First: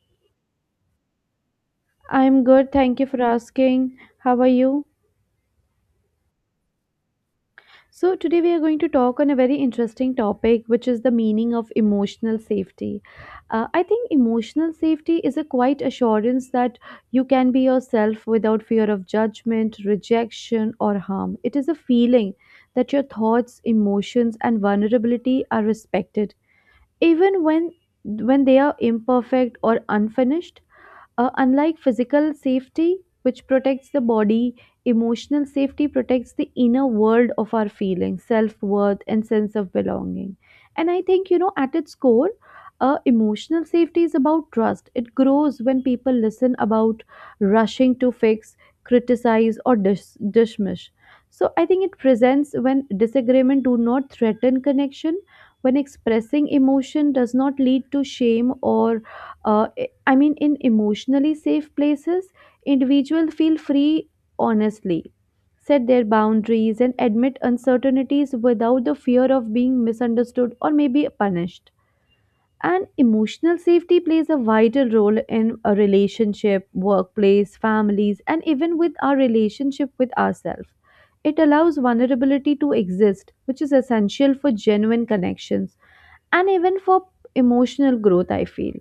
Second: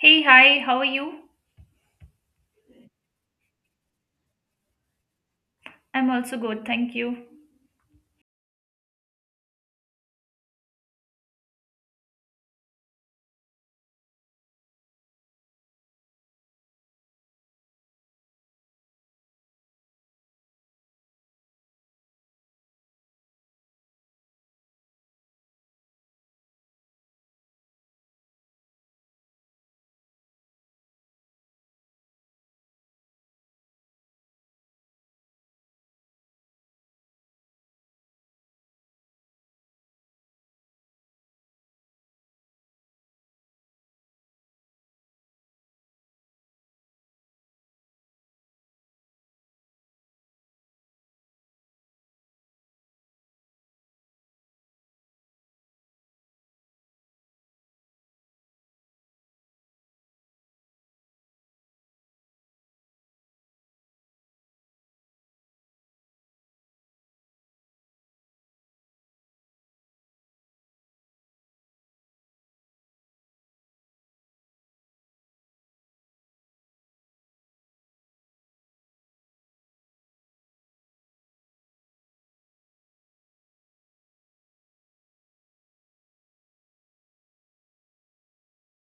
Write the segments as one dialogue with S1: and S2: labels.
S1: Hey, hi, how are you?
S2: I'm good, thank you for asking. How are you?
S1: I'm also good, thank you.
S2: So, today we are going to talk on a very interesting topic, which is the meaning of emotional safety. I think emotional safety is a quiet assurance that you can be yourself without fear of judgment, rejection, or harm. It is a feeling that your thoughts, emotions, and vulnerability are respected, even when they are imperfect or unfinished. Unlike physical safety, which protects the body, emotional safety protects the inner world of our feelings, self worth, and sense of belonging. And I think, you know, at its core, emotional safety is about trust. It grows when people listen about rushing to fix, criticize, or dismiss. So I think it presents when disagreement do not threaten connection, when expressing emotion does not lead to shame or uh, I mean, in emotionally safe places, individuals feel free honestly, set their boundaries, and admit uncertainties without the fear of being misunderstood or maybe punished. And emotional safety plays a vital role in a relationship, workplace, families, and even with our relationship with ourselves. It allows vulnerability to exist, which is essential for genuine connections and even for emotional growth, I feel.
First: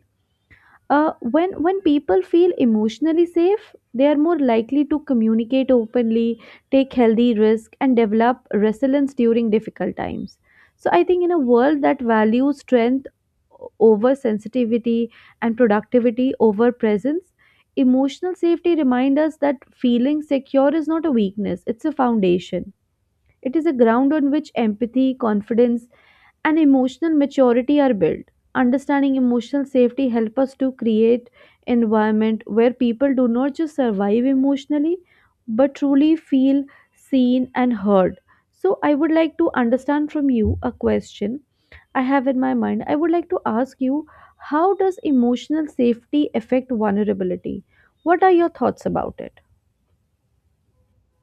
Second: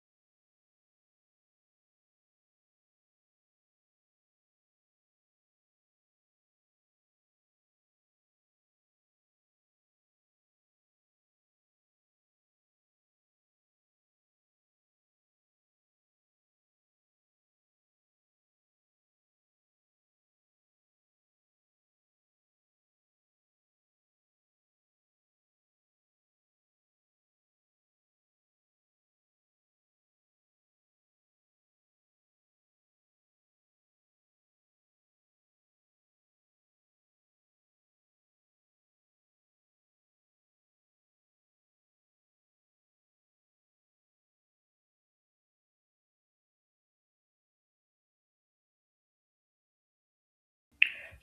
S2: When people feel emotionally safe, they are more likely to communicate openly, take healthy risk, and develop resilience during difficult times. So I think in a world that values strength over sensitivity and productivity over presence, emotional safety reminds us that feeling secure is not a weakness, it's a foundation. It is a ground on which empathy, confidence, and emotional maturity are built. Understanding emotional safety help us to create environment where people do not just survive emotionally, but truly feel seen and heard. So I would like to understand from you a question I have in my mind. I would like to ask you, how does emotional safety affect vulnerability? What are your thoughts about it?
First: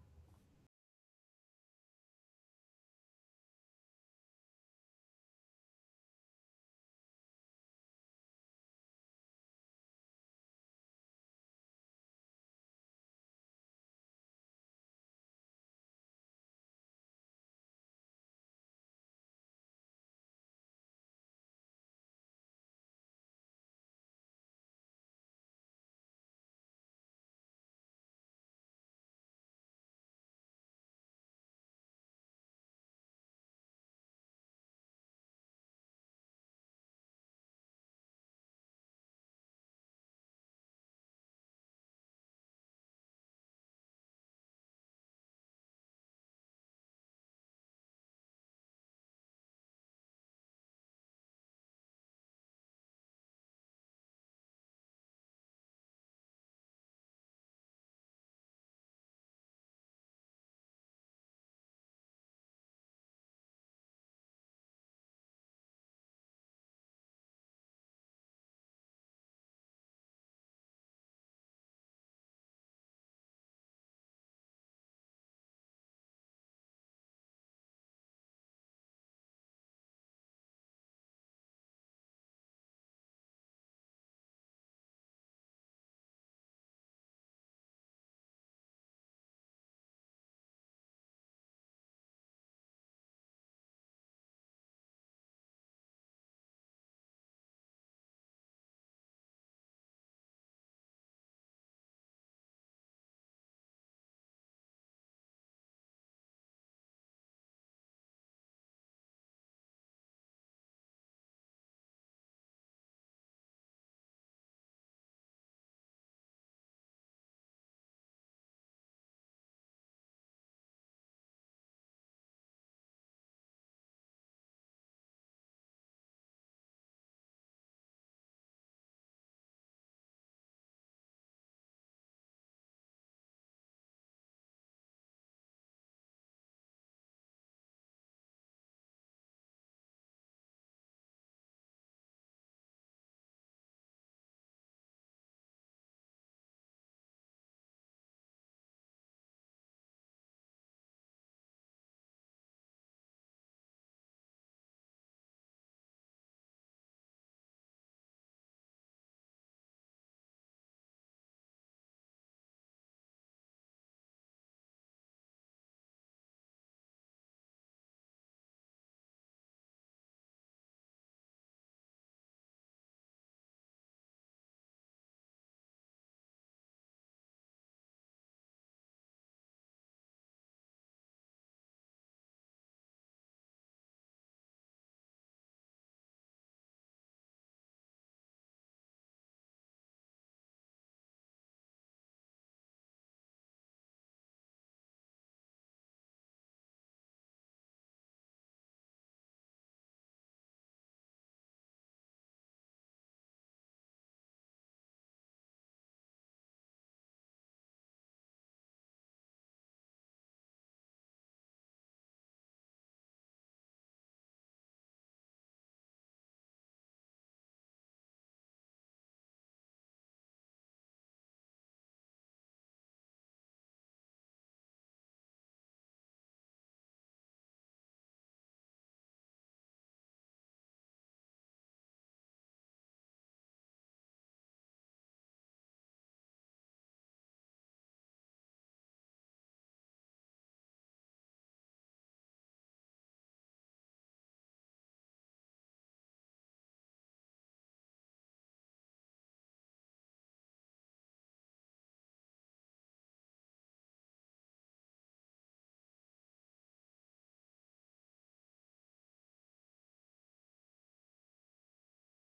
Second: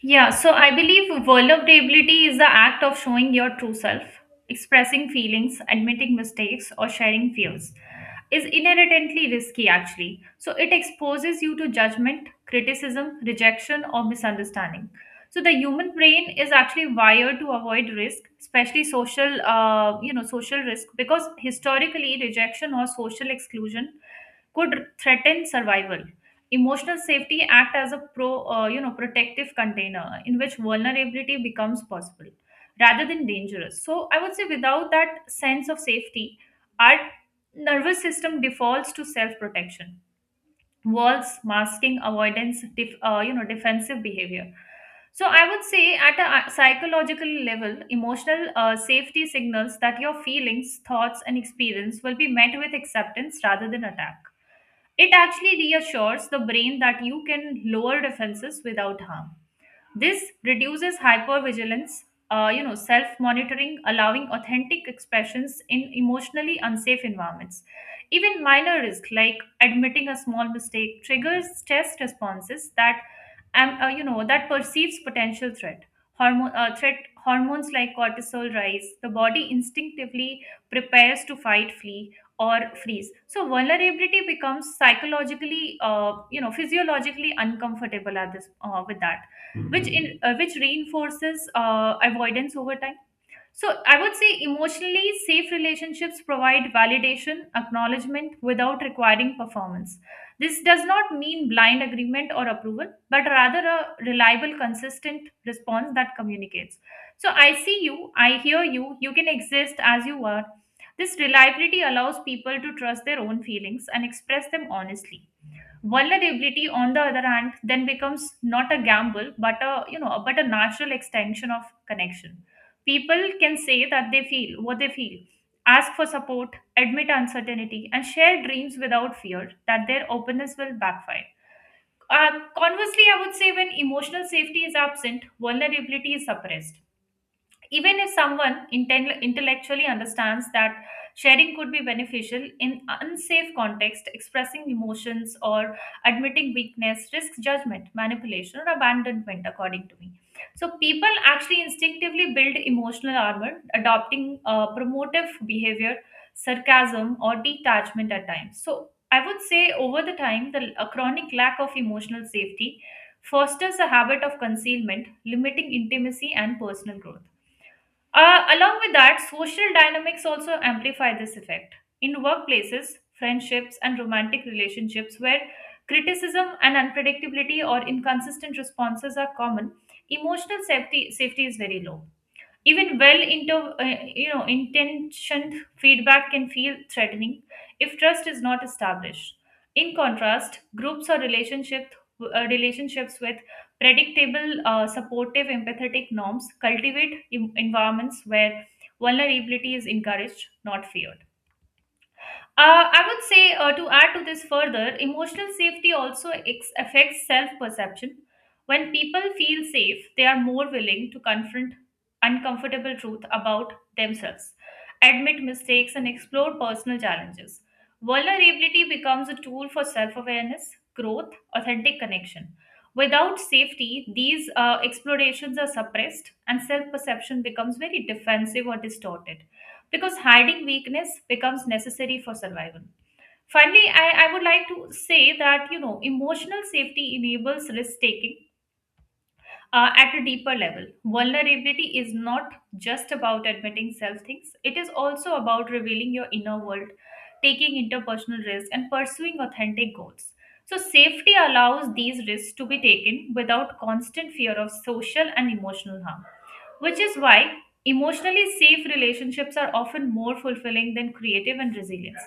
S1: Yeah, so I believe vulnerability is the act of showing your true self, expressing feelings, admitting mistakes, or sharing fears. Is inherently risky actually. So it exposes you to judgment, criticism, rejection, or misunderstanding. So the human brain is actually wired to avoid risk, especially social, social risk, because historically rejection or social exclusion could threaten survival. Emotional safety act as a protective container in which vulnerability becomes possible rather than dangerous. So I would say without that sense of safety, our nervous system defaults to self-protection, walls, masking, avoidance, defensive behavior. So I would say at a psychological level, emotional safety signals that your feelings, thoughts, and experience will be met with acceptance rather than attack. It actually reassures the brain that you can lower defenses without harm. This reduces hypervigilance, self-monitoring, allowing authentic expressions in emotionally unsafe environments. Even minor risk, like admitting a small mistake, triggers stress responses that, that perceives potential threat. Hormone threat hormones like cortisol rise. The body instinctively prepares to fight, flee, or freeze. So vulnerability becomes psychologically, physiologically uncomfortable at this with that, which in which reinforces avoidance over time. So I would say emotionally safe relationships provide validation, acknowledgement, without requiring performance. This does not mean blind agreement or approval, but rather a reliable, consistent response that communicates, so I see you, I hear you, you can exist as you are. This reliability allows people to trust their own feelings and express them honestly. Vulnerability on the other hand then becomes not a gamble, but a you know but a natural extension of connection. People can say that they feel what they feel, ask for support, admit uncertainty, and share dreams without fear that their openness will backfire. uh, Conversely, I would say when emotional safety is absent, vulnerability is suppressed, even if someone intellectually understands that sharing could be beneficial. In unsafe context, expressing emotions or admitting weakness risks judgment, manipulation, or abandonment, according to me. So people actually instinctively build emotional armor, adopting promotive behavior, sarcasm, or detachment at times. So I would say over the time, the a chronic lack of emotional safety fosters a habit of concealment, limiting intimacy and personal growth. Along with that, social dynamics also amplify this effect. In workplaces, friendships, and romantic relationships where criticism and unpredictability or inconsistent responses are common, emotional safety is very low. Even well into you know intentioned feedback can feel threatening if trust is not established. In contrast, groups or relationships with predictable, supportive, empathetic norms cultivate environments where vulnerability is encouraged, not feared. I would say, to add to this further, emotional safety also affects self perception. When people feel safe, they are more willing to confront uncomfortable truth about themselves, admit mistakes, and explore personal challenges. Vulnerability becomes a tool for self awareness, growth, authentic connection. Without safety, these explorations are suppressed and self perception becomes very defensive or distorted, because hiding weakness becomes necessary for survival. Finally, I would like to say that you know emotional safety enables risk taking at a deeper level. Vulnerability is not just about admitting self things; it is also about revealing your inner world, taking interpersonal risks, and pursuing authentic goals. So, safety allows these risks to be taken without constant fear of social and emotional harm, which is why emotionally safe relationships are often more fulfilling than creative and resilience.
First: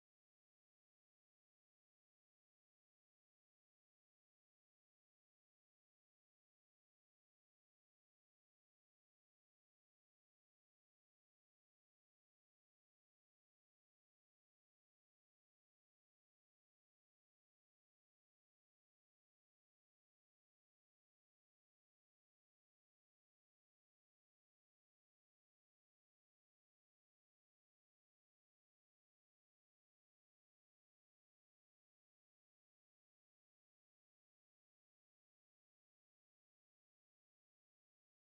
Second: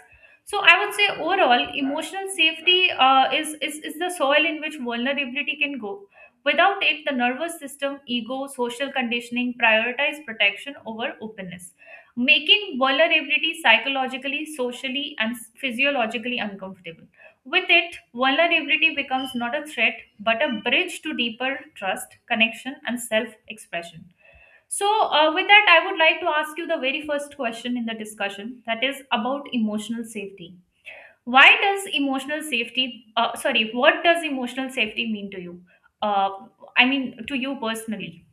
S1: So I would say overall, emotional safety is the soil in which vulnerability can go. Without it, the nervous system, ego, social conditioning prioritize protection over openness, making vulnerability psychologically, socially, and physiologically uncomfortable. With it, vulnerability becomes not a threat, but a bridge to deeper trust, connection, and self expression. So, with that, I would like to ask you the very first question in the discussion that is about emotional safety. Why does emotional safety, sorry, What does emotional safety mean to you? Uh, I mean, to you personally.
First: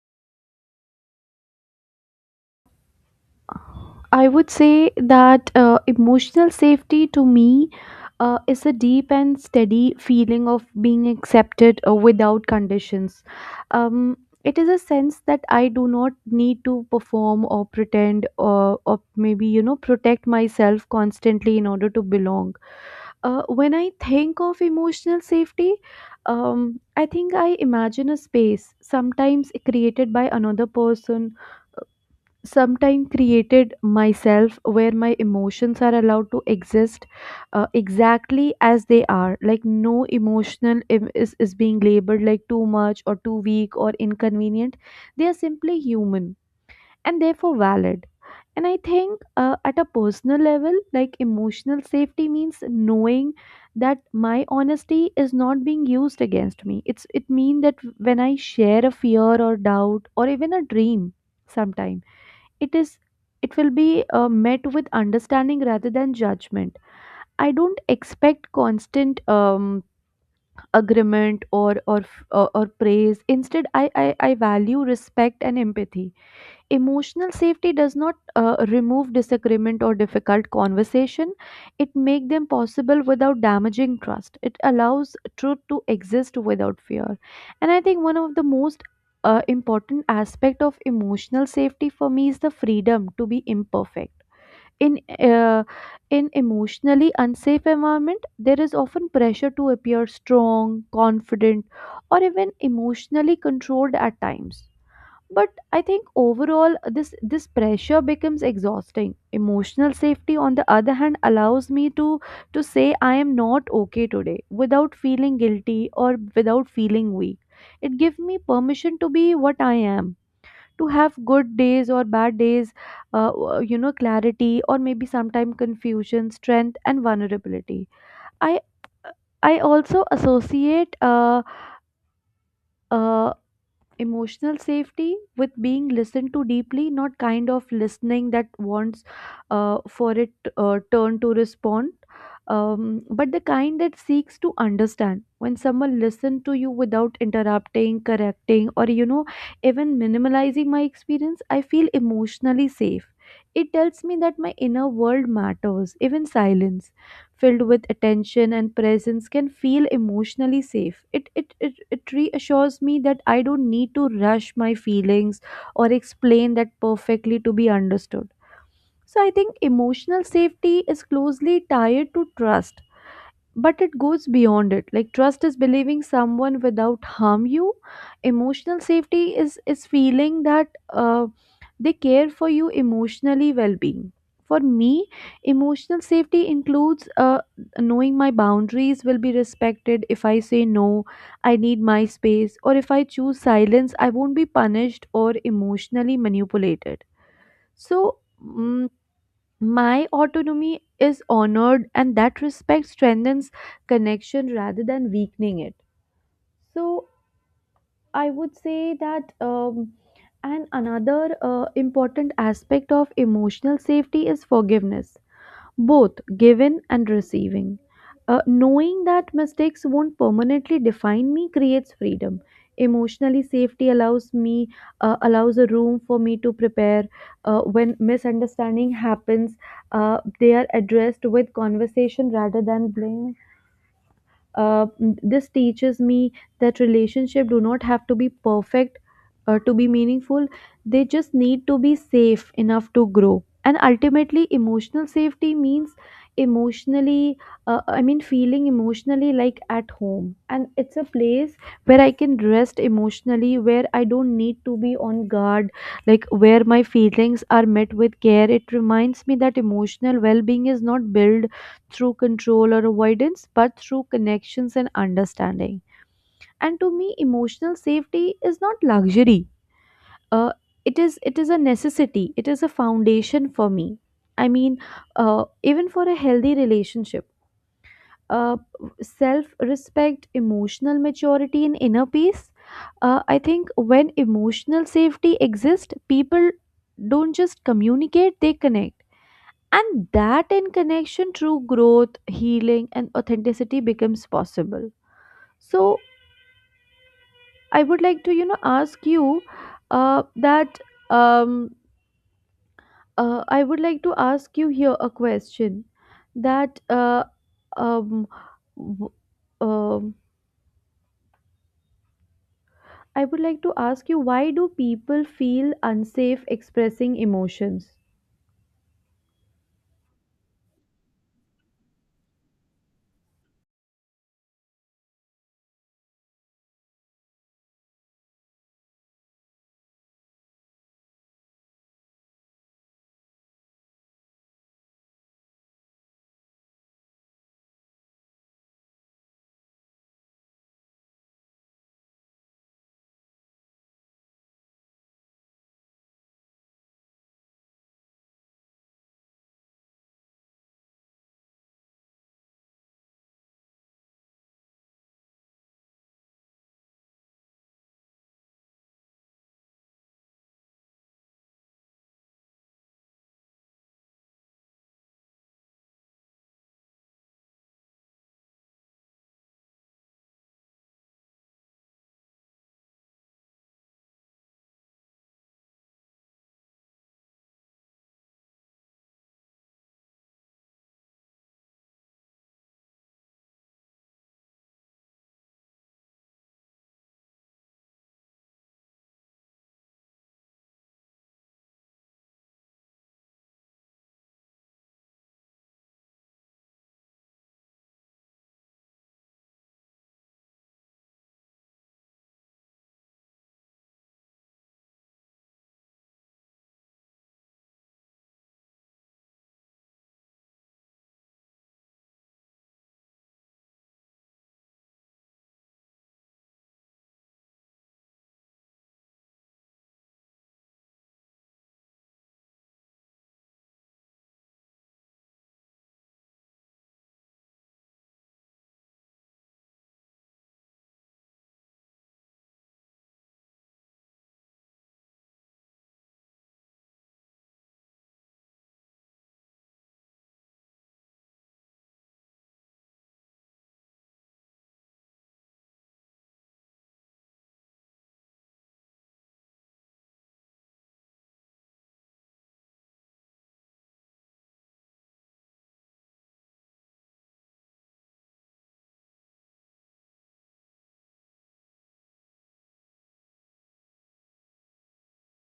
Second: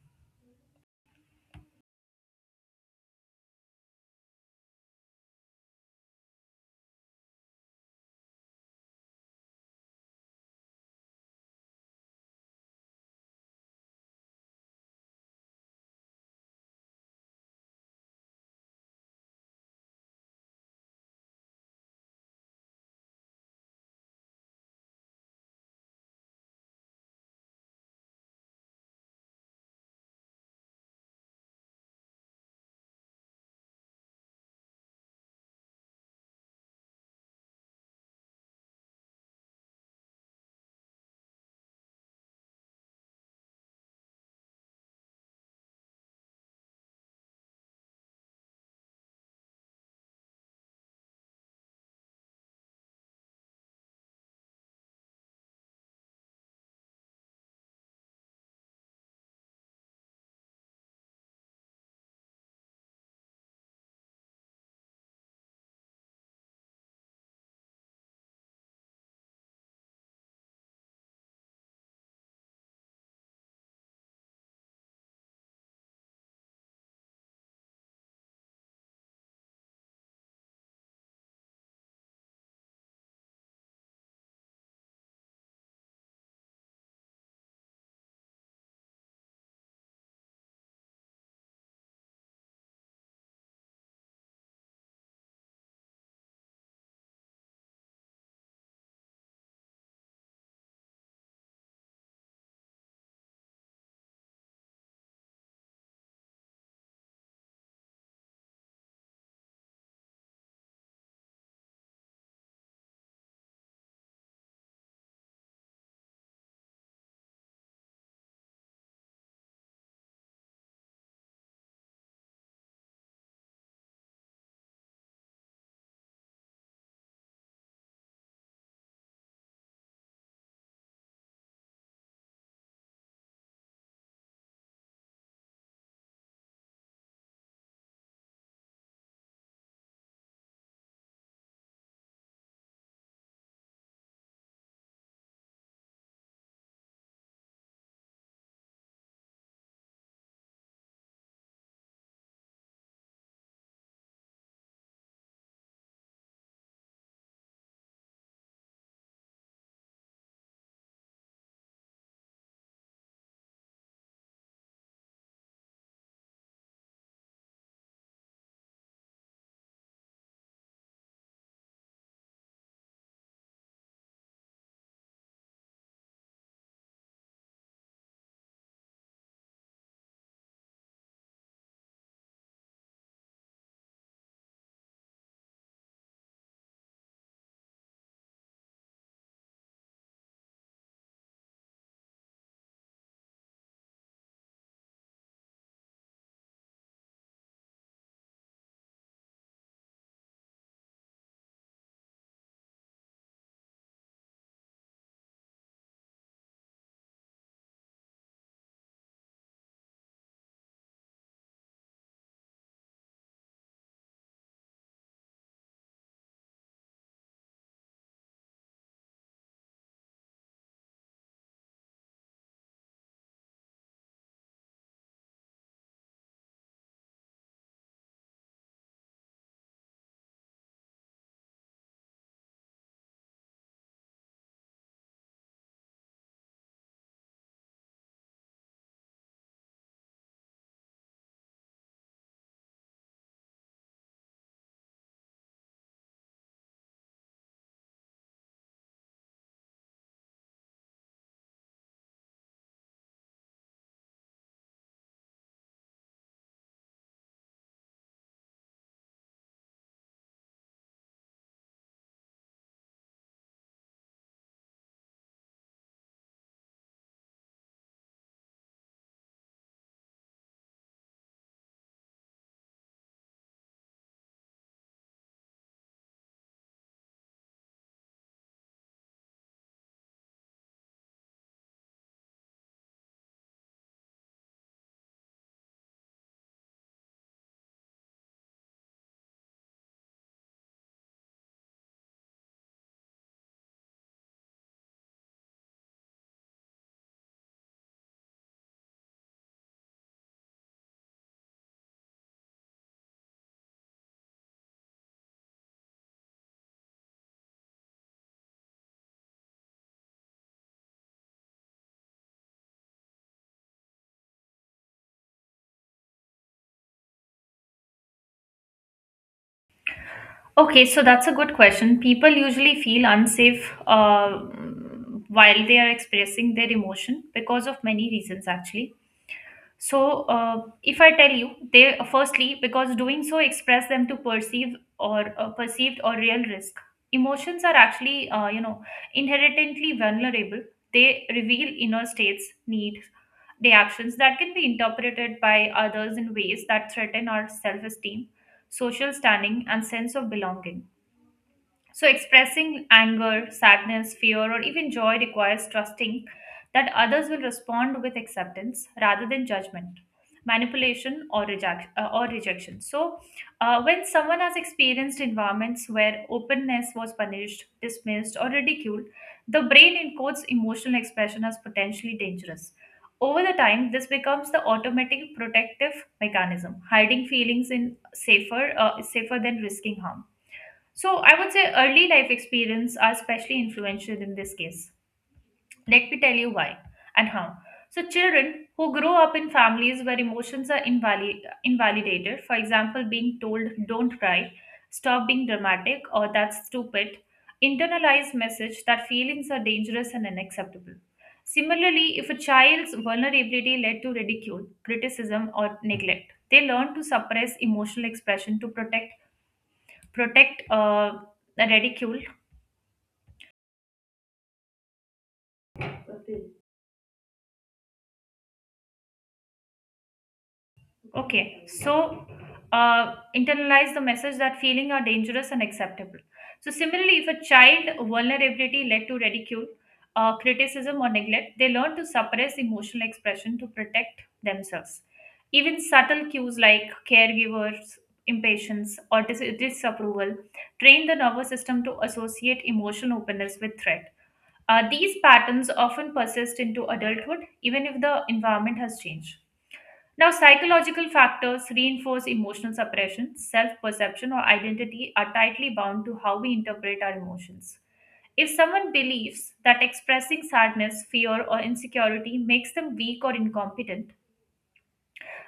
S2: I would say that emotional safety to me is a deep and steady feeling of being accepted without conditions. Um, it is a sense that I do not need to perform or pretend or maybe, you know, protect myself constantly in order to belong. When I think of emotional safety, I think I imagine a space, sometimes created by another person, sometime created myself, where my emotions are allowed to exist exactly as they are, like no emotional is being labeled like too much or too weak or inconvenient. They are simply human and therefore valid. And I think at a personal level, like emotional safety means knowing that my honesty is not being used against me. It's it mean that when I share a fear or doubt or even a dream, sometimes it is, it will be met with understanding rather than judgment. I don't expect constant agreement or or praise. Instead, I value respect and empathy. Emotional safety does not remove disagreement or difficult conversation, it make them possible without damaging trust. It allows truth to exist without fear. And I think one of the most important aspect of emotional safety for me is the freedom to be imperfect. In uh, in emotionally unsafe environment, there is often pressure to appear strong, confident, or even emotionally controlled at times. But I think overall, this pressure becomes exhausting. Emotional safety on the other hand allows me to say I am not okay today without feeling guilty or without feeling weak. It gives me permission to be what I am, to have good days or bad days, you know, clarity or maybe sometime confusion, strength and vulnerability. I i also associate uh, emotional safety with being listened to deeply, not kind of listening that wants for it turn to respond, but the kind that seeks to understand. When someone listens to you without interrupting, correcting, or, you know, even minimalizing my experience, I feel emotionally safe. It tells me that my inner world matters. Even silence filled with attention and presence can feel emotionally safe. It reassures me that I don't need to rush my feelings or explain that perfectly to be understood. So I think emotional safety is closely tied to trust, but it goes beyond it. Like trust is believing someone without harm you, emotional safety is feeling that uh, they care for you emotionally well-being. For me, emotional safety includes knowing my boundaries will be respected. If I say no, I need my space, or if I choose silence, I won't be punished or emotionally manipulated. So mm, my autonomy is honored, and that respect strengthens connection rather than weakening it. So I would say that, and another important aspect of emotional safety is forgiveness, both giving and receiving. Knowing that mistakes won't permanently define me creates freedom. Emotionally, safety allows me allows a room for me to prepare. When misunderstanding happens, they are addressed with conversation rather than blame. uh, this teaches me that relationship do not have to be perfect to be meaningful. They just need to be safe enough to grow. And ultimately, emotional safety means emotionally, I mean feeling emotionally like at home, and it's a place where I can rest emotionally, where I don't need to be on guard, like where my feelings are met with care. It reminds me that emotional well-being is not built through control or avoidance, but through connections and understanding. And to me, emotional safety is not luxury. Uh, it is it is a necessity. It is a foundation for me. I mean, even for a healthy relationship, uh, self-respect, emotional maturity, and inner peace. I think when emotional safety exists, people don't just communicate; they connect, and that in connection, true growth, healing, and authenticity becomes possible. So I would like to, you know, ask you that um, I would like to ask you here a question that uh, um, w- um, I would like to ask you, why do people feel unsafe expressing emotions?
S1: Okay, so that's a good question. People usually feel unsafe while they are expressing their emotion because of many reasons, actually. So, if I tell you, they firstly, because doing so express them to perceived or real risk. Emotions are actually, inherently vulnerable. They reveal inner states, needs, the actions that can be interpreted by others in ways that threaten our self esteem, social standing, and sense of belonging. So, expressing anger, sadness, fear, or even joy requires trusting that others will respond with acceptance rather than judgment, manipulation, or rejection. So, when someone has experienced environments where openness was punished, dismissed, or ridiculed, the brain encodes emotional expression as potentially dangerous. Over the time, this becomes the automatic protective mechanism, hiding feelings in safer than risking harm. So I would say early life experience are especially influential in this case. Let me tell you why and how. So children who grow up in families where emotions are invalidated, for example, being told don't cry, stop being dramatic or that's stupid, internalize message that feelings are dangerous and unacceptable. Similarly, if a child's vulnerability led to ridicule, criticism or neglect, they learn to suppress emotional expression to protect protect the ridicule. Okay, so internalize the message that feeling are dangerous and acceptable. So similarly, if a child vulnerability led to ridicule, criticism or neglect, they learn to suppress emotional expression to protect themselves. Even subtle cues like caregivers impatience or disapproval train the nervous system to associate emotional openness with threat. These patterns often persist into adulthood, even if the environment has changed. Now, psychological factors reinforce emotional suppression, self perception, or identity are tightly bound to how we interpret our emotions. If someone believes that expressing sadness, fear, or insecurity makes them weak or incompetent,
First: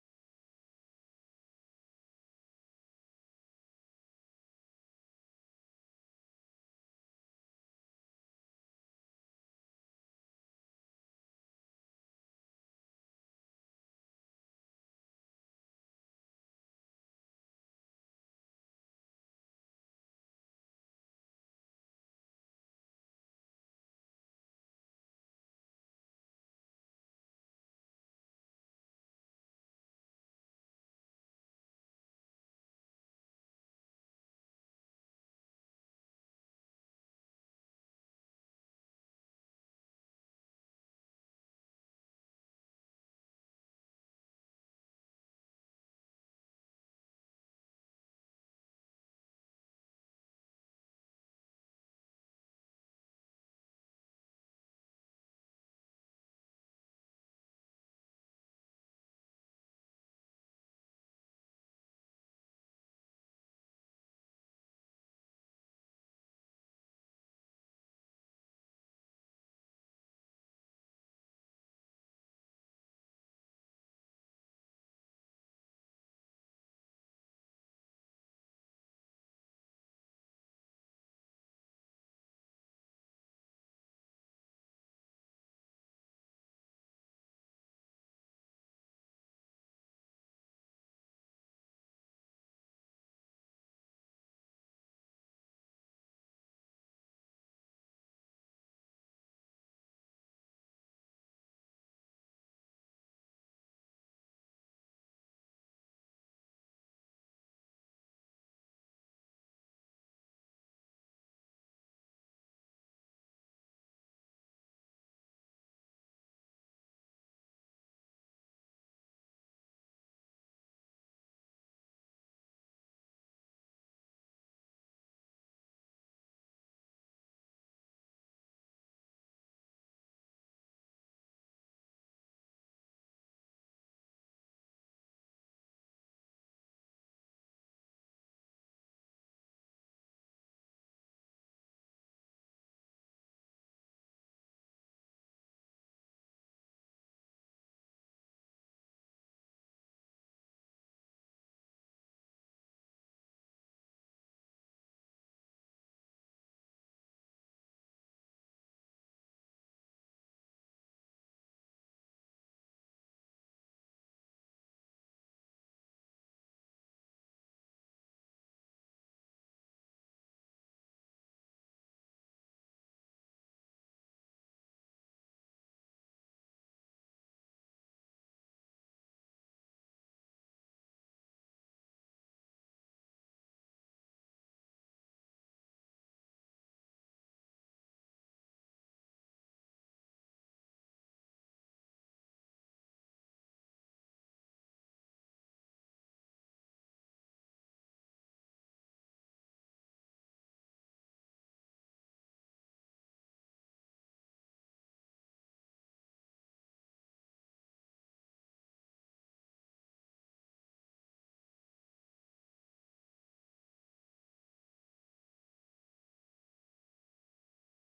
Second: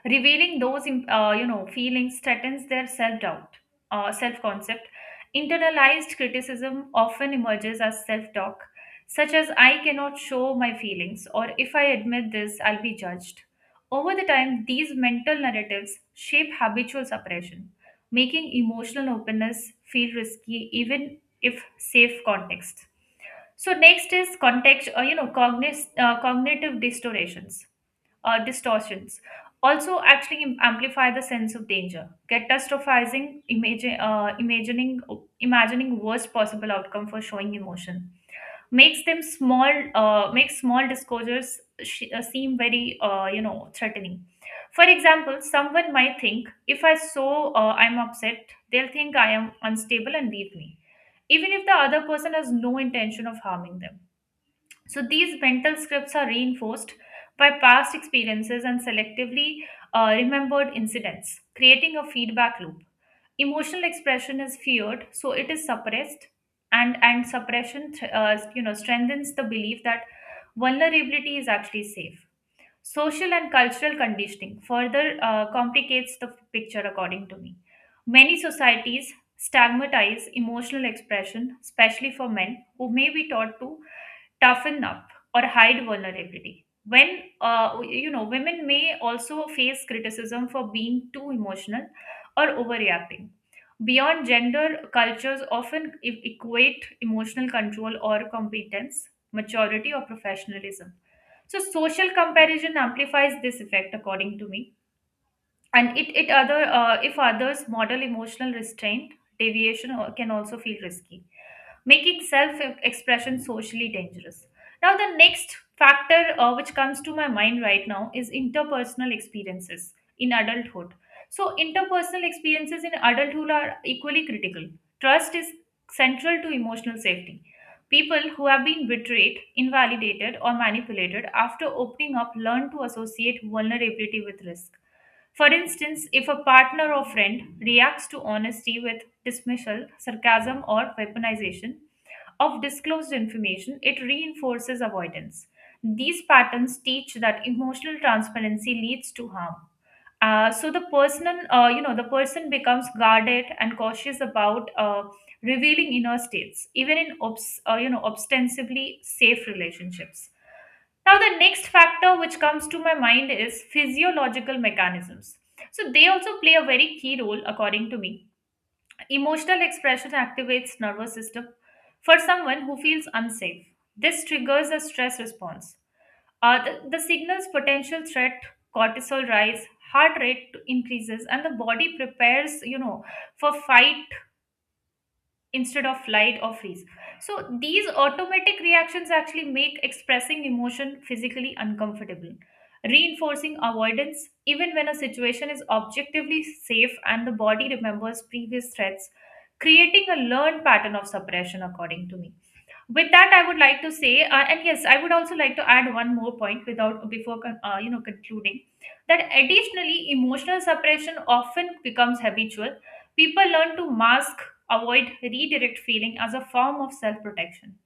S1: revealing those, feelings threatens their self-concept. Internalized criticism often emerges as self-talk, such as "I cannot show my feelings" or "If I admit this, I'll be judged." Over the time, these mental narratives shape habitual suppression, making emotional openness feel risky even if safe context. So next is context, cognitive distortions also actually amplify the sense of danger, catastrophizing, imagine, imagining imagining worst possible outcome for showing emotion makes them small makes small disclosures seem very threatening. For example, someone might think if I show I'm upset, they'll think I am unstable and leave me, even if the other person has no intention of harming them. So these mental scripts are reinforced by past experiences and selectively remembered incidents, creating a feedback loop. Emotional expression is feared, so it is suppressed, and and suppression strengthens the belief that vulnerability is actually safe. Social and cultural conditioning further complicates the picture, according to me. Many societies stigmatize emotional expression, especially for men, who may be taught to toughen up or hide vulnerability. When women may also face criticism for being too emotional or overreacting, beyond gender, cultures often equate emotional control or competence, maturity or professionalism. So social comparison amplifies this effect, according to me. And it other if others model emotional restraint, deviation can also feel risky, making self expression socially dangerous. Now, the next factor, which comes to my mind right now, is interpersonal experiences in adulthood. So interpersonal experiences in adulthood are equally critical. Trust is central to emotional safety. People who have been betrayed, invalidated, or manipulated after opening up learn to associate vulnerability with risk. For instance, if a partner or friend reacts to honesty with dismissal, sarcasm, or weaponization of disclosed information, it reinforces avoidance. These patterns teach that emotional transparency leads to harm. So the person, the person becomes guarded and cautious about revealing inner states, even in ostensibly safe relationships. Now, the next factor which comes to my mind is physiological mechanisms. So they also play a very key role, according to me. Emotional expression activates nervous system for someone who feels unsafe. This triggers a stress response. The signals potential threat, cortisol rise, heart rate increases, and the body prepares, you know, for fight instead of flight or freeze. So these automatic reactions actually make expressing emotion physically uncomfortable, reinforcing avoidance even when a situation is objectively safe, and the body remembers previous threats, creating a learned pattern of suppression, according to me. With that, I would like to say and yes, I would also like to add one more point without before concluding that additionally, emotional suppression often becomes habitual. People learn to mask, avoid, redirect feeling as a form of self protection.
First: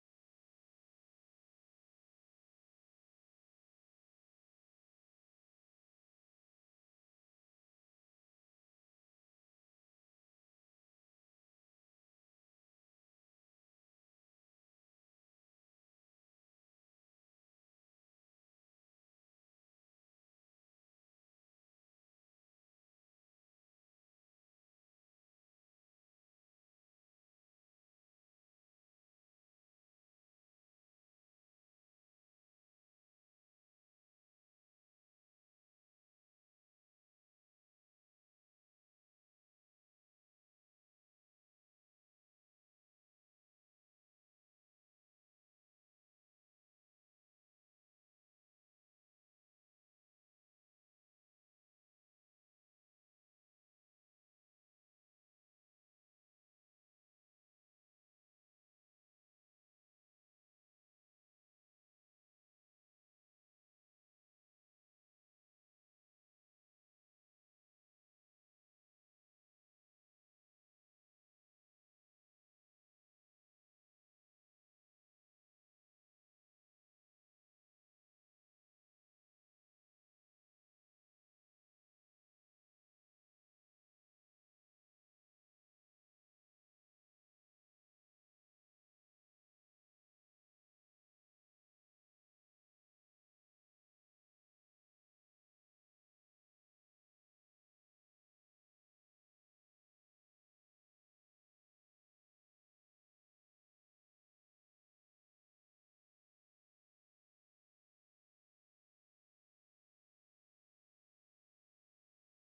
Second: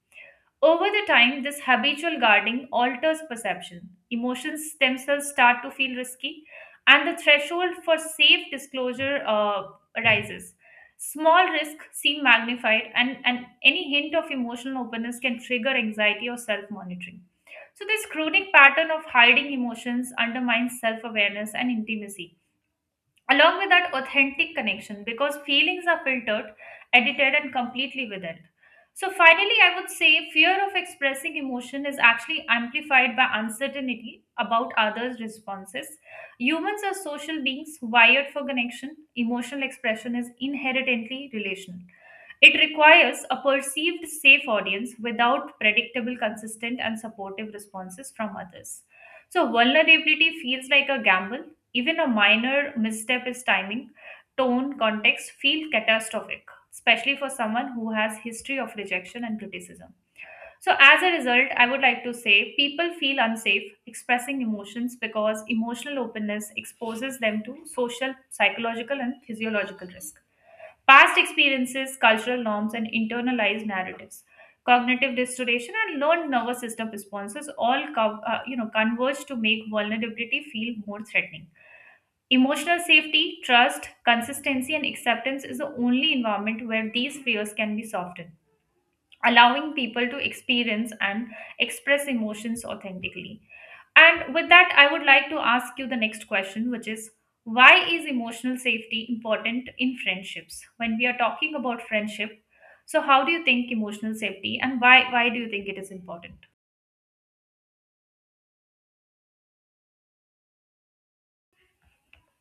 S1: Over the time, this habitual guarding alters perception. Emotions themselves start to feel risky, and the threshold for safe disclosure arises. Small risk seem magnified, and, any hint of emotional openness can trigger anxiety or self monitoring. So this chronic pattern of hiding emotions undermines self awareness and intimacy, along with that authentic connection, because feelings are filtered, edited, and completely within. So finally, I would say fear of expressing emotion is actually amplified by uncertainty about others responses. Humans are social beings wired for connection. Emotional expression is inherently relational. It requires a perceived safe audience without predictable, consistent, and supportive responses from others. So vulnerability feels like a gamble. Even a minor misstep is timing, tone, context feel catastrophic, especially for someone who has history of rejection and criticism. So as a result, I would like to say people feel unsafe expressing emotions because emotional openness exposes them to social, psychological, and physiological risk, past experiences, cultural norms, and internalized narratives. Cognitive dissociation and learned nervous system responses all converge to make vulnerability feel more threatening. Emotional safety, trust, consistency, and acceptance is the only environment where these fears can be softened, allowing people to experience and express emotions authentically. And with that, I would like to ask you the next question, which is, why is emotional safety important in friendships? When we are talking about friendship, so how do you think emotional safety, and why do you think it is important?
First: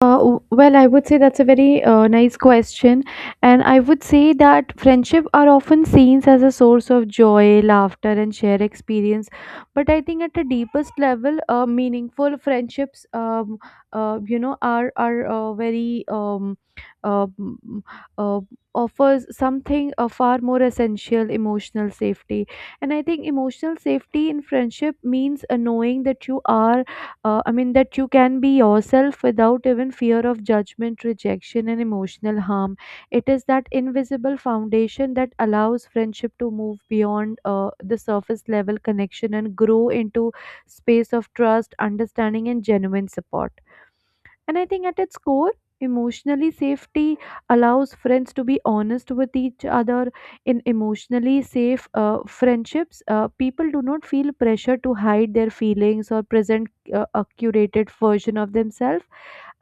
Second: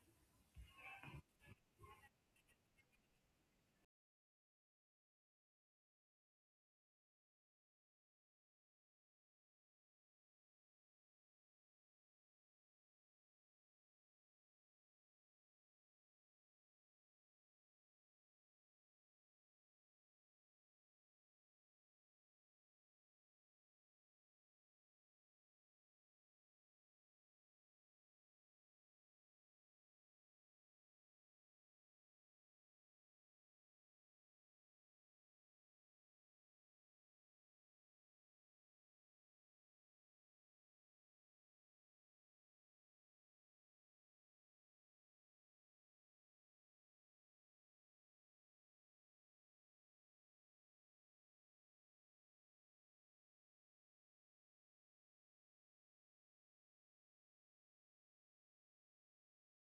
S2: Well, I would say that's a very nice question. And I would say that friendship are often seen as a source of joy, laughter, and shared experience. But I think at the deepest level, meaningful friendships, you know, uh, m- uh, offers something far more essential, emotional safety. And I think emotional safety in friendship means knowing that you are, I mean, that you can be yourself without even fear of judgment, rejection, and emotional harm. It is that invisible foundation that allows friendship to move beyond the surface level connection and grow into space of trust, understanding, and genuine support. And I think at its core, emotionally safety allows friends to be honest with each other. In emotionally safe friendships, people do not feel pressure to hide their feelings or present a curated version of themselves.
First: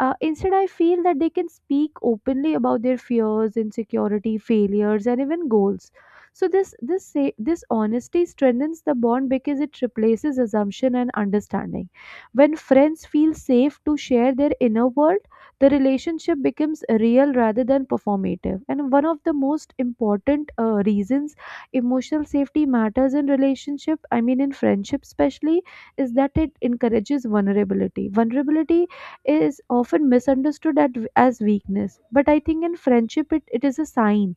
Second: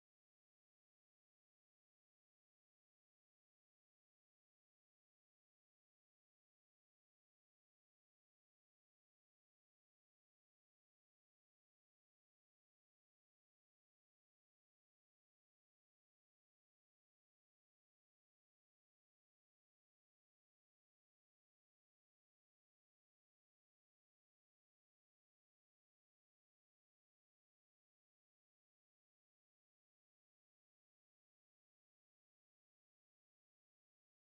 S2: Instead, I feel that they can speak openly about their fears, insecurity, failures, and even goals. So this honesty strengthens the bond because it replaces assumption and understanding. When friends feel safe to share their inner world, the relationship becomes real rather than performative. And one of the most important reasons emotional safety matters in relationship, I mean in friendship especially, is that it encourages vulnerability. Vulnerability is often misunderstood as weakness. But I think in friendship, it is a sign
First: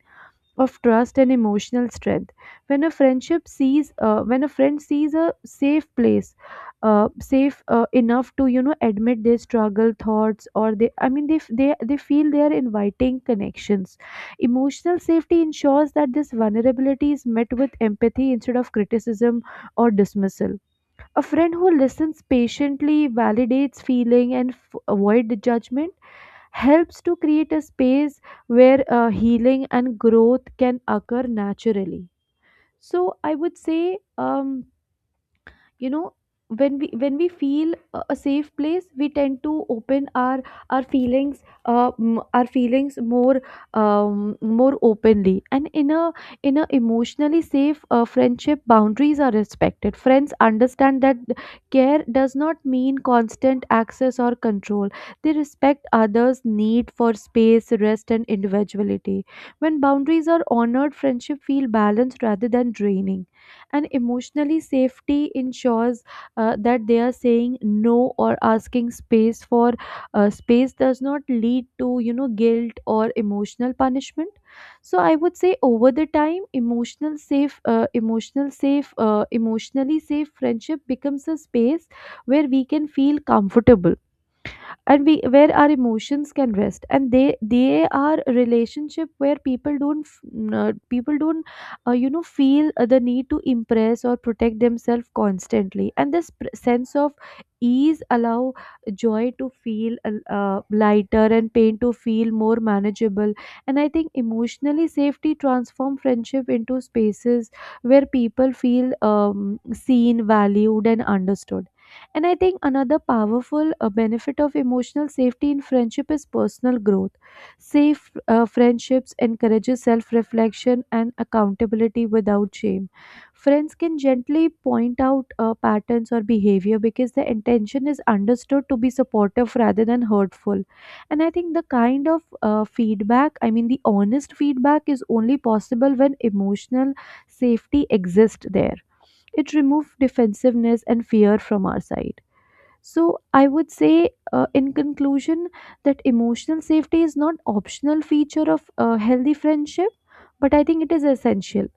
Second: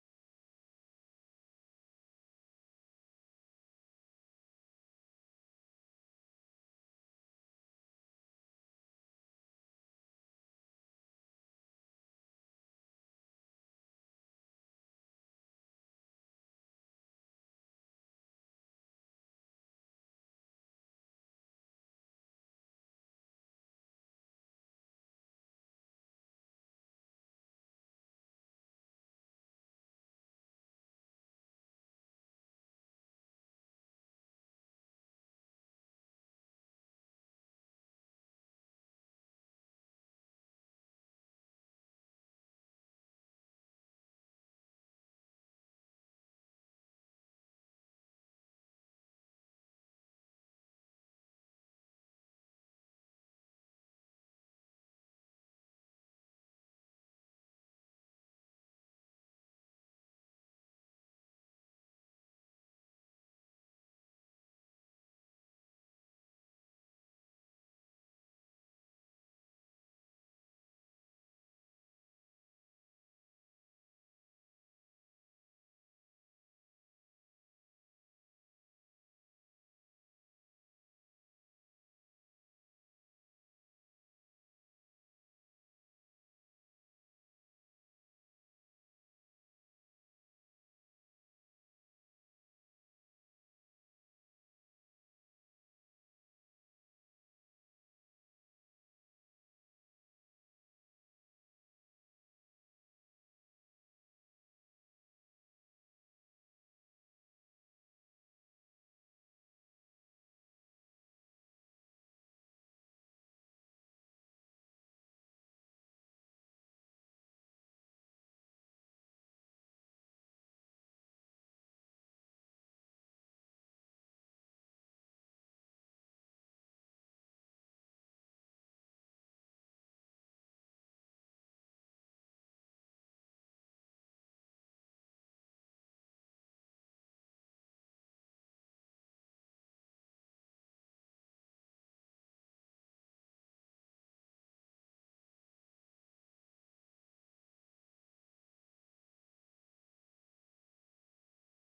S2: of trust and emotional strength. When a friendship sees, when a friend sees a safe place, safe enough to, you know, admit their struggle thoughts, or they, I mean they feel they are inviting connections, emotional safety ensures that this vulnerability is met with empathy instead of criticism or dismissal. A friend who listens patiently, validates feeling, and avoid the judgment helps to create a space where healing and growth can occur naturally. So I would say you know when we feel a safe place we tend to open our feelings our feelings more um, more openly and in a emotionally safe friendship, boundaries are respected. Friends understand that care does not mean constant access or control. They respect others need for space, rest and individuality. When boundaries are honored, friendship feel balanced rather than draining, and emotionally safety ensures that they are saying no or asking space for space does not lead to guilt or emotional punishment. So I would say over the time, emotionally safe friendship becomes a space where we can feel comfortable, and we where our emotions can rest, and they are a relationship where people don't feel the need to impress or protect themselves constantly. And this sense of ease allow joy to feel lighter, and pain to feel more manageable. And I think emotionally safety transform friendship into spaces where people feel seen, valued and understood. And I think another powerful benefit of emotional safety in friendship is personal growth. Safe friendships encourages self-reflection and accountability without shame. Friends can gently point out patterns or behavior, because the intention is understood to be supportive rather than hurtful. And I think the kind of feedback, I mean the honest feedback, is only possible when emotional safety exists there. It removes defensiveness and fear from our side. So I would say, in conclusion, that emotional safety is not optional feature of a healthy friendship, but I think it is essential.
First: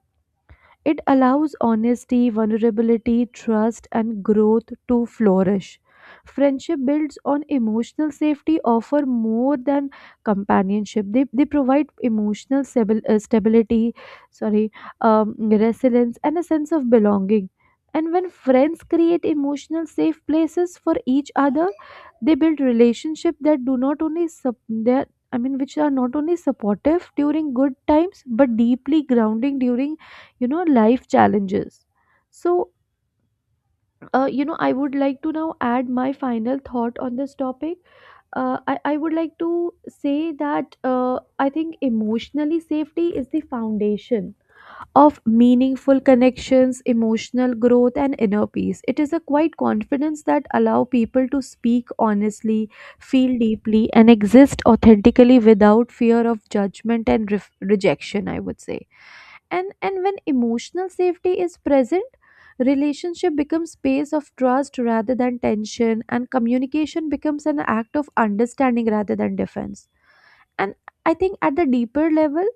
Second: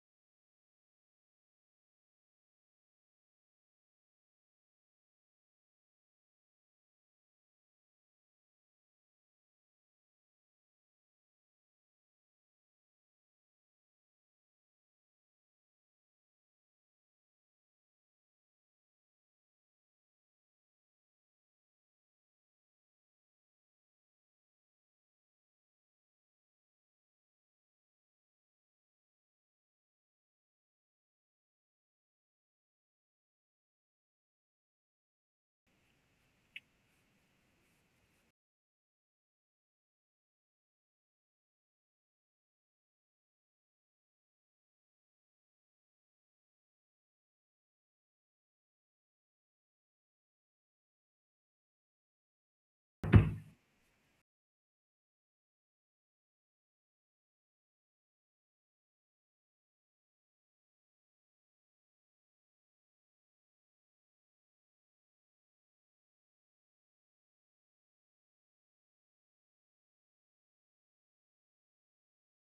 S2: It allows honesty, vulnerability, trust, and growth to flourish. Friendship builds on emotional safety, offer more than companionship. They, provide emotional stability, sorry, resilience, and a sense of belonging. And when friends create emotional safe places for each other, they build relationships that do not only sup- that I mean, which are not only supportive during good times, but deeply grounding during life challenges. So I would like to now add my final thought on this topic. I would like to say that I think emotionally safety is the foundation of meaningful connections, emotional growth and inner peace. It is a quiet confidence that allow people to speak honestly, feel deeply and exist authentically without fear of judgment and ref rejection, I would say. And when emotional safety is present, relationship becomes space of trust rather than tension, and communication becomes an act of understanding rather than defense. And I think at the deeper level,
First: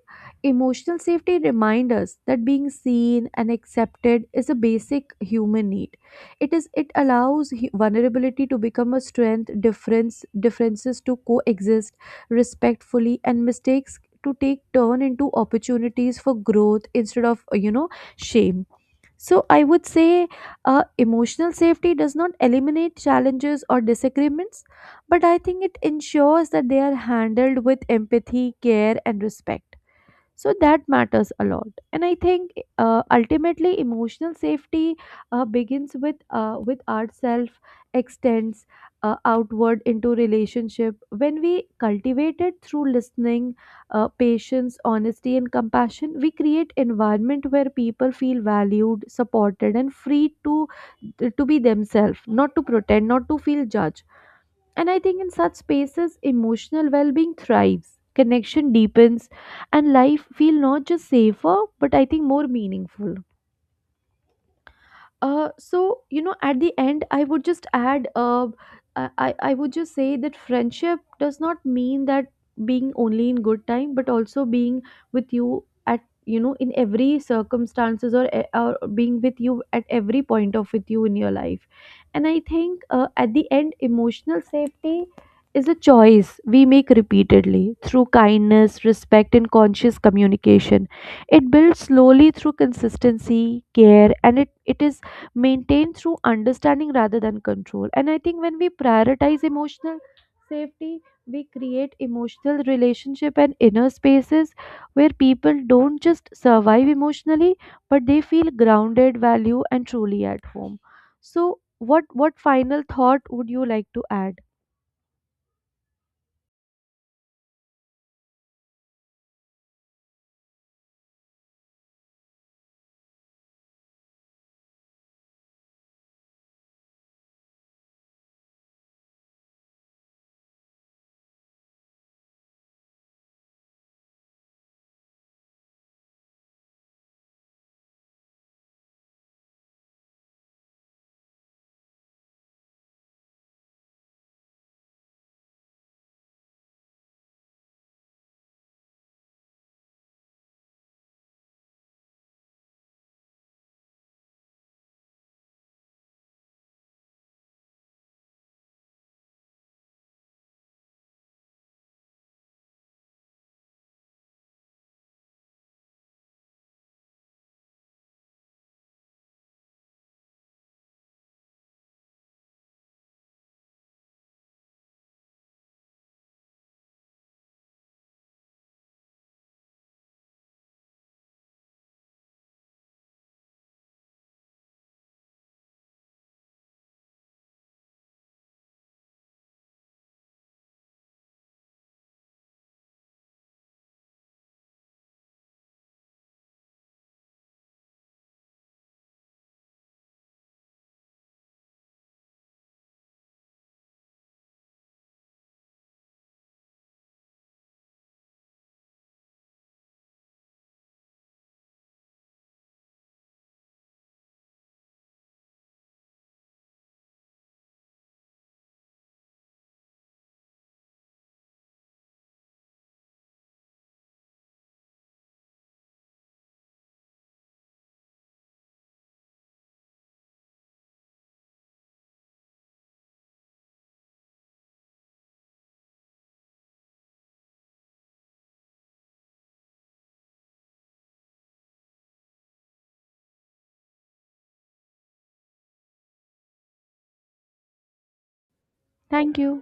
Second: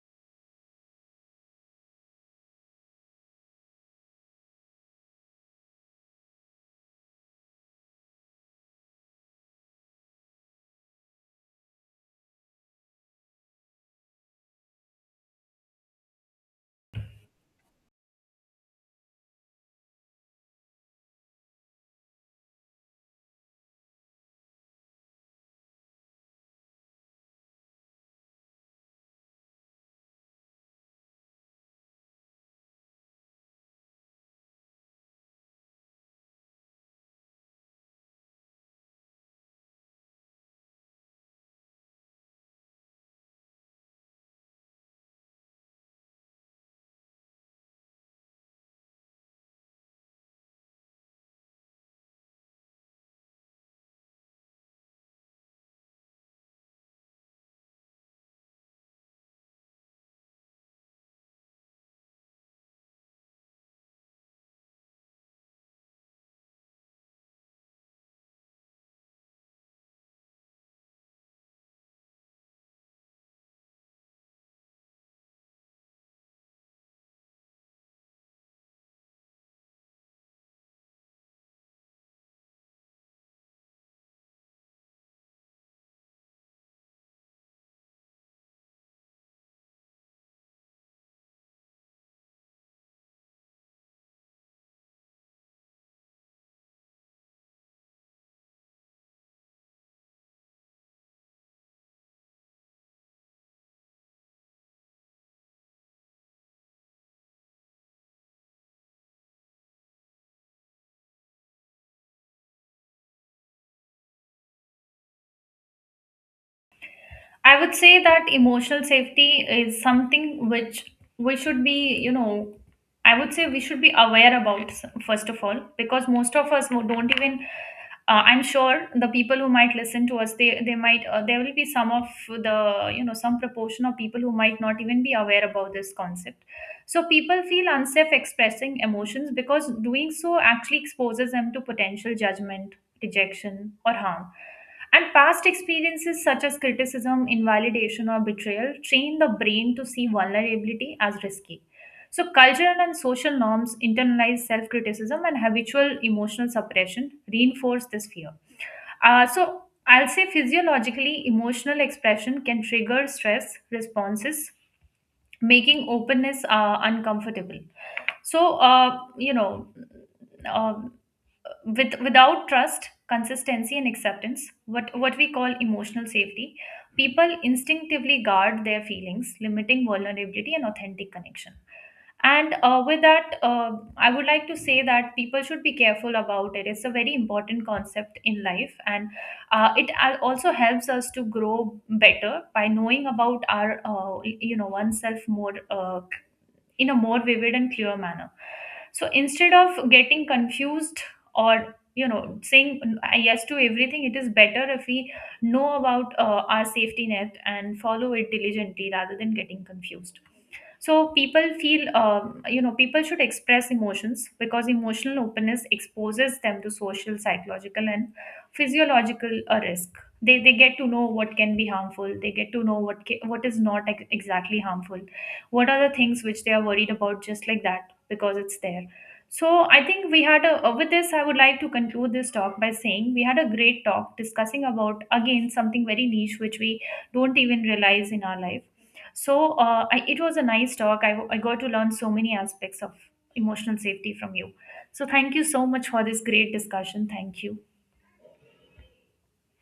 S2: emotional safety reminds us that being seen and accepted is a basic human need. It allows vulnerability to become a strength, differences to coexist respectfully, and mistakes to take turn into opportunities for growth instead of shame. So I would say, emotional safety does not eliminate challenges or disagreements, but I think it ensures that they are handled with empathy, care, and respect. So that matters a lot. And I think ultimately emotional safety begins with ourself, extends outward into relationship. When we cultivate it through listening, patience, honesty and compassion, we create environment where people feel valued, supported and free to be themselves, not to pretend, not to feel judged. And I think in such spaces, emotional well being thrives, connection deepens, and life feel not just safer, but I think more meaningful. So you know, at the end, I would just add. I I would just say that friendship does not mean that being only in good time, but also being with you at you know in every circumstances or being with you at every point of with you in your life. And I think at the end, emotional safety is a choice we make repeatedly through kindness, respect, and conscious communication. It builds slowly through consistency, care, and it is maintained through understanding rather than control. And I think when we prioritize emotional safety, we create emotional relationship and inner spaces where people don't just survive emotionally, but they feel grounded, value, and truly at home. So, what final thought would you like to add?
S1: I would say that emotional safety is something which we should be, you know, I would say we should be aware about, s- first of all, because most of us who don't even, I'm sure the people who might listen to us, they might, there will be some of the, you know, some proportion of people who might not even be aware about this concept. So people feel unsafe expressing emotions because doing so actually exposes them to potential judgment, rejection, or harm, and past experiences such as criticism, invalidation, or betrayal train the brain to see vulnerability as risky. So cultural and social norms, internalized self criticism, and habitual emotional suppression reinforce this fear. So, I'll say physiologically, emotional expression can trigger stress responses, making openness uncomfortable. So, uh, with without trust, consistency, and acceptance, what we call emotional safety, people instinctively guard their feelings, limiting vulnerability and authentic connection. And with that, I would like to say that people should be careful about it. It's a very important concept in life, and also helps us to grow better by knowing about our, you know, oneself more, in a more vivid and clear manner. So instead of getting confused or, you know, saying yes to everything, it is better if we know about our safety net and follow it diligently rather than getting confused. So people feel, you know, people should express emotions because emotional openness exposes them to social, psychological, and physiological risk. They get to know what can be harmful. They get to know what what is not exactly harmful, what are the things which they are worried about, just like that, because it's there. So I think we had a with this, I would like to conclude this talk by saying we had a great talk discussing about again something very niche which we don't even realize in our life. So it was a nice talk. I got to learn so many aspects of emotional safety from you. So thank you so much for this great discussion. Thank you.
S2: Thank you.